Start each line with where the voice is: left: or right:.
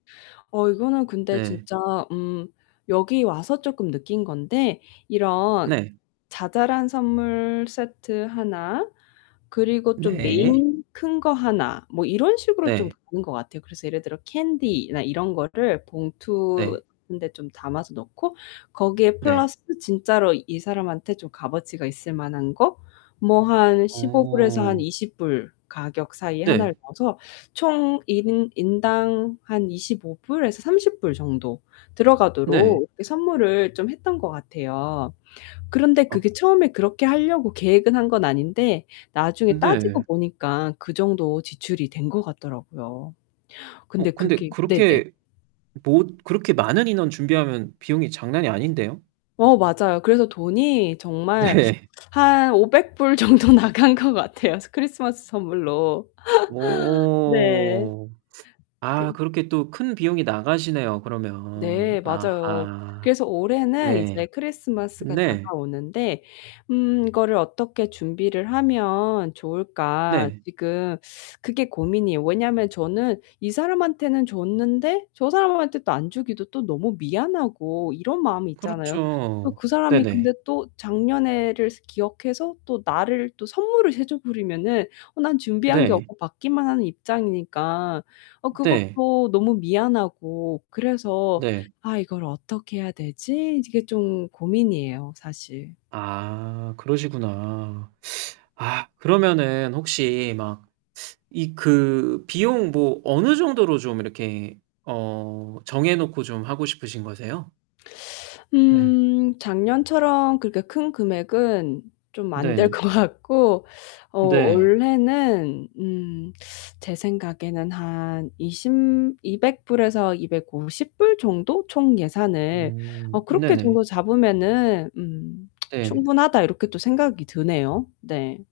left: 어, 이거는 근데
right: 네.
left: 진짜 음 여기 와서 쪼끔 느낀 건데 이런
right: 네.
left: 자잘한 선물 세트 하나, 그리고 좀
right: 네.
left: 메인 큰 거 하나, 뭐 이런 식으로 좀
right: 네.
left: 보는 것 같아요. 그래서 예를 들어 캔디나 이런 거를
right: 네.
left: 봉투에 좀 담아서 넣고 거기에
right: 네.
left: 플러스 진짜로 이 사람한테 좀 값어치가 있을만한 거 뭐 한 $15 에서 한
right: 어.
left: $20 가격이. 이
right: 네.
left: 하나를 넣어서 총 1 인 인당 한 $25 불에서 $30 정도
right: 네.
left: 들어가도록 이렇게 선물을 좀 했던 것 같아요. 그런데
right: 아.
left: 그게 처음에 그렇게 하려고 계획을 한 건 아닌데 나중에 따지고
right: 네.
left: 보니까 그 정도 지출이 된 것 같더라고요. 근데
right: 어 근데
left: 그게 네네.
right: 그렇게 모 그렇게 많은 인원 준비하면 비용이 장난이 아닌데요.
left: 어, 맞아요. 그래서 돈이 정말
right: 네.
left: 한 $500 정도 나간 것 같아요. 크리스마스 선물로. 네.
right: 어.
left: 그
right: 아 그렇게 또 큰 비용이 나가시네요 그러면.
left: 네, 맞아요.
right: 아하.
left: 그래서 올해는
right: 네.
left: 이제 크리스마스가
right: 네.
left: 다가오는데 음 이거를 어떻게 준비를 하면 좋을까.
right: 네.
left: 지금 그게 고민이에요. 왜냐하면 저는 이 사람한테는 줬는데 저 사람한테 또 안 주기도 또 너무 미안하고 이런 마음이 있잖아요.
right: 그렇죠.
left: 그 사람이
right: 네네.
left: 근데 또 작년에를 기억해서 또 나를 또 선물을 해 줘 버리면 어 난 준비한 게
right: 네.
left: 없고 받기만 하는 입장이니까 어
right: 네.
left: 그것도 너무 미안하고 그래서
right: 네.
left: '아 이걸 어떻게 해야 되지?' 이게 좀 고민이에요. 사실.
right: 아 그러시구나. 아 그러면은 혹시 막 이 그 비용 뭐 어느 정도로 좀 이렇게 어 정해 놓고 좀 하고 싶으신 거세요? 네.
left: 음 작년처럼 그렇게 큰 금액은 좀 안 될
right: 네.
left: 것 같고 어
right: 네.
left: 원래는 음 제 생각에는 한 20 $200 에서 $250 정도 총 예산을
right: 음
left: 어 그렇게
right: 네네.
left: 정도 잡으면은 음
right: 네.
left: 충분하다 이렇게 또 생각이 드네요. 네.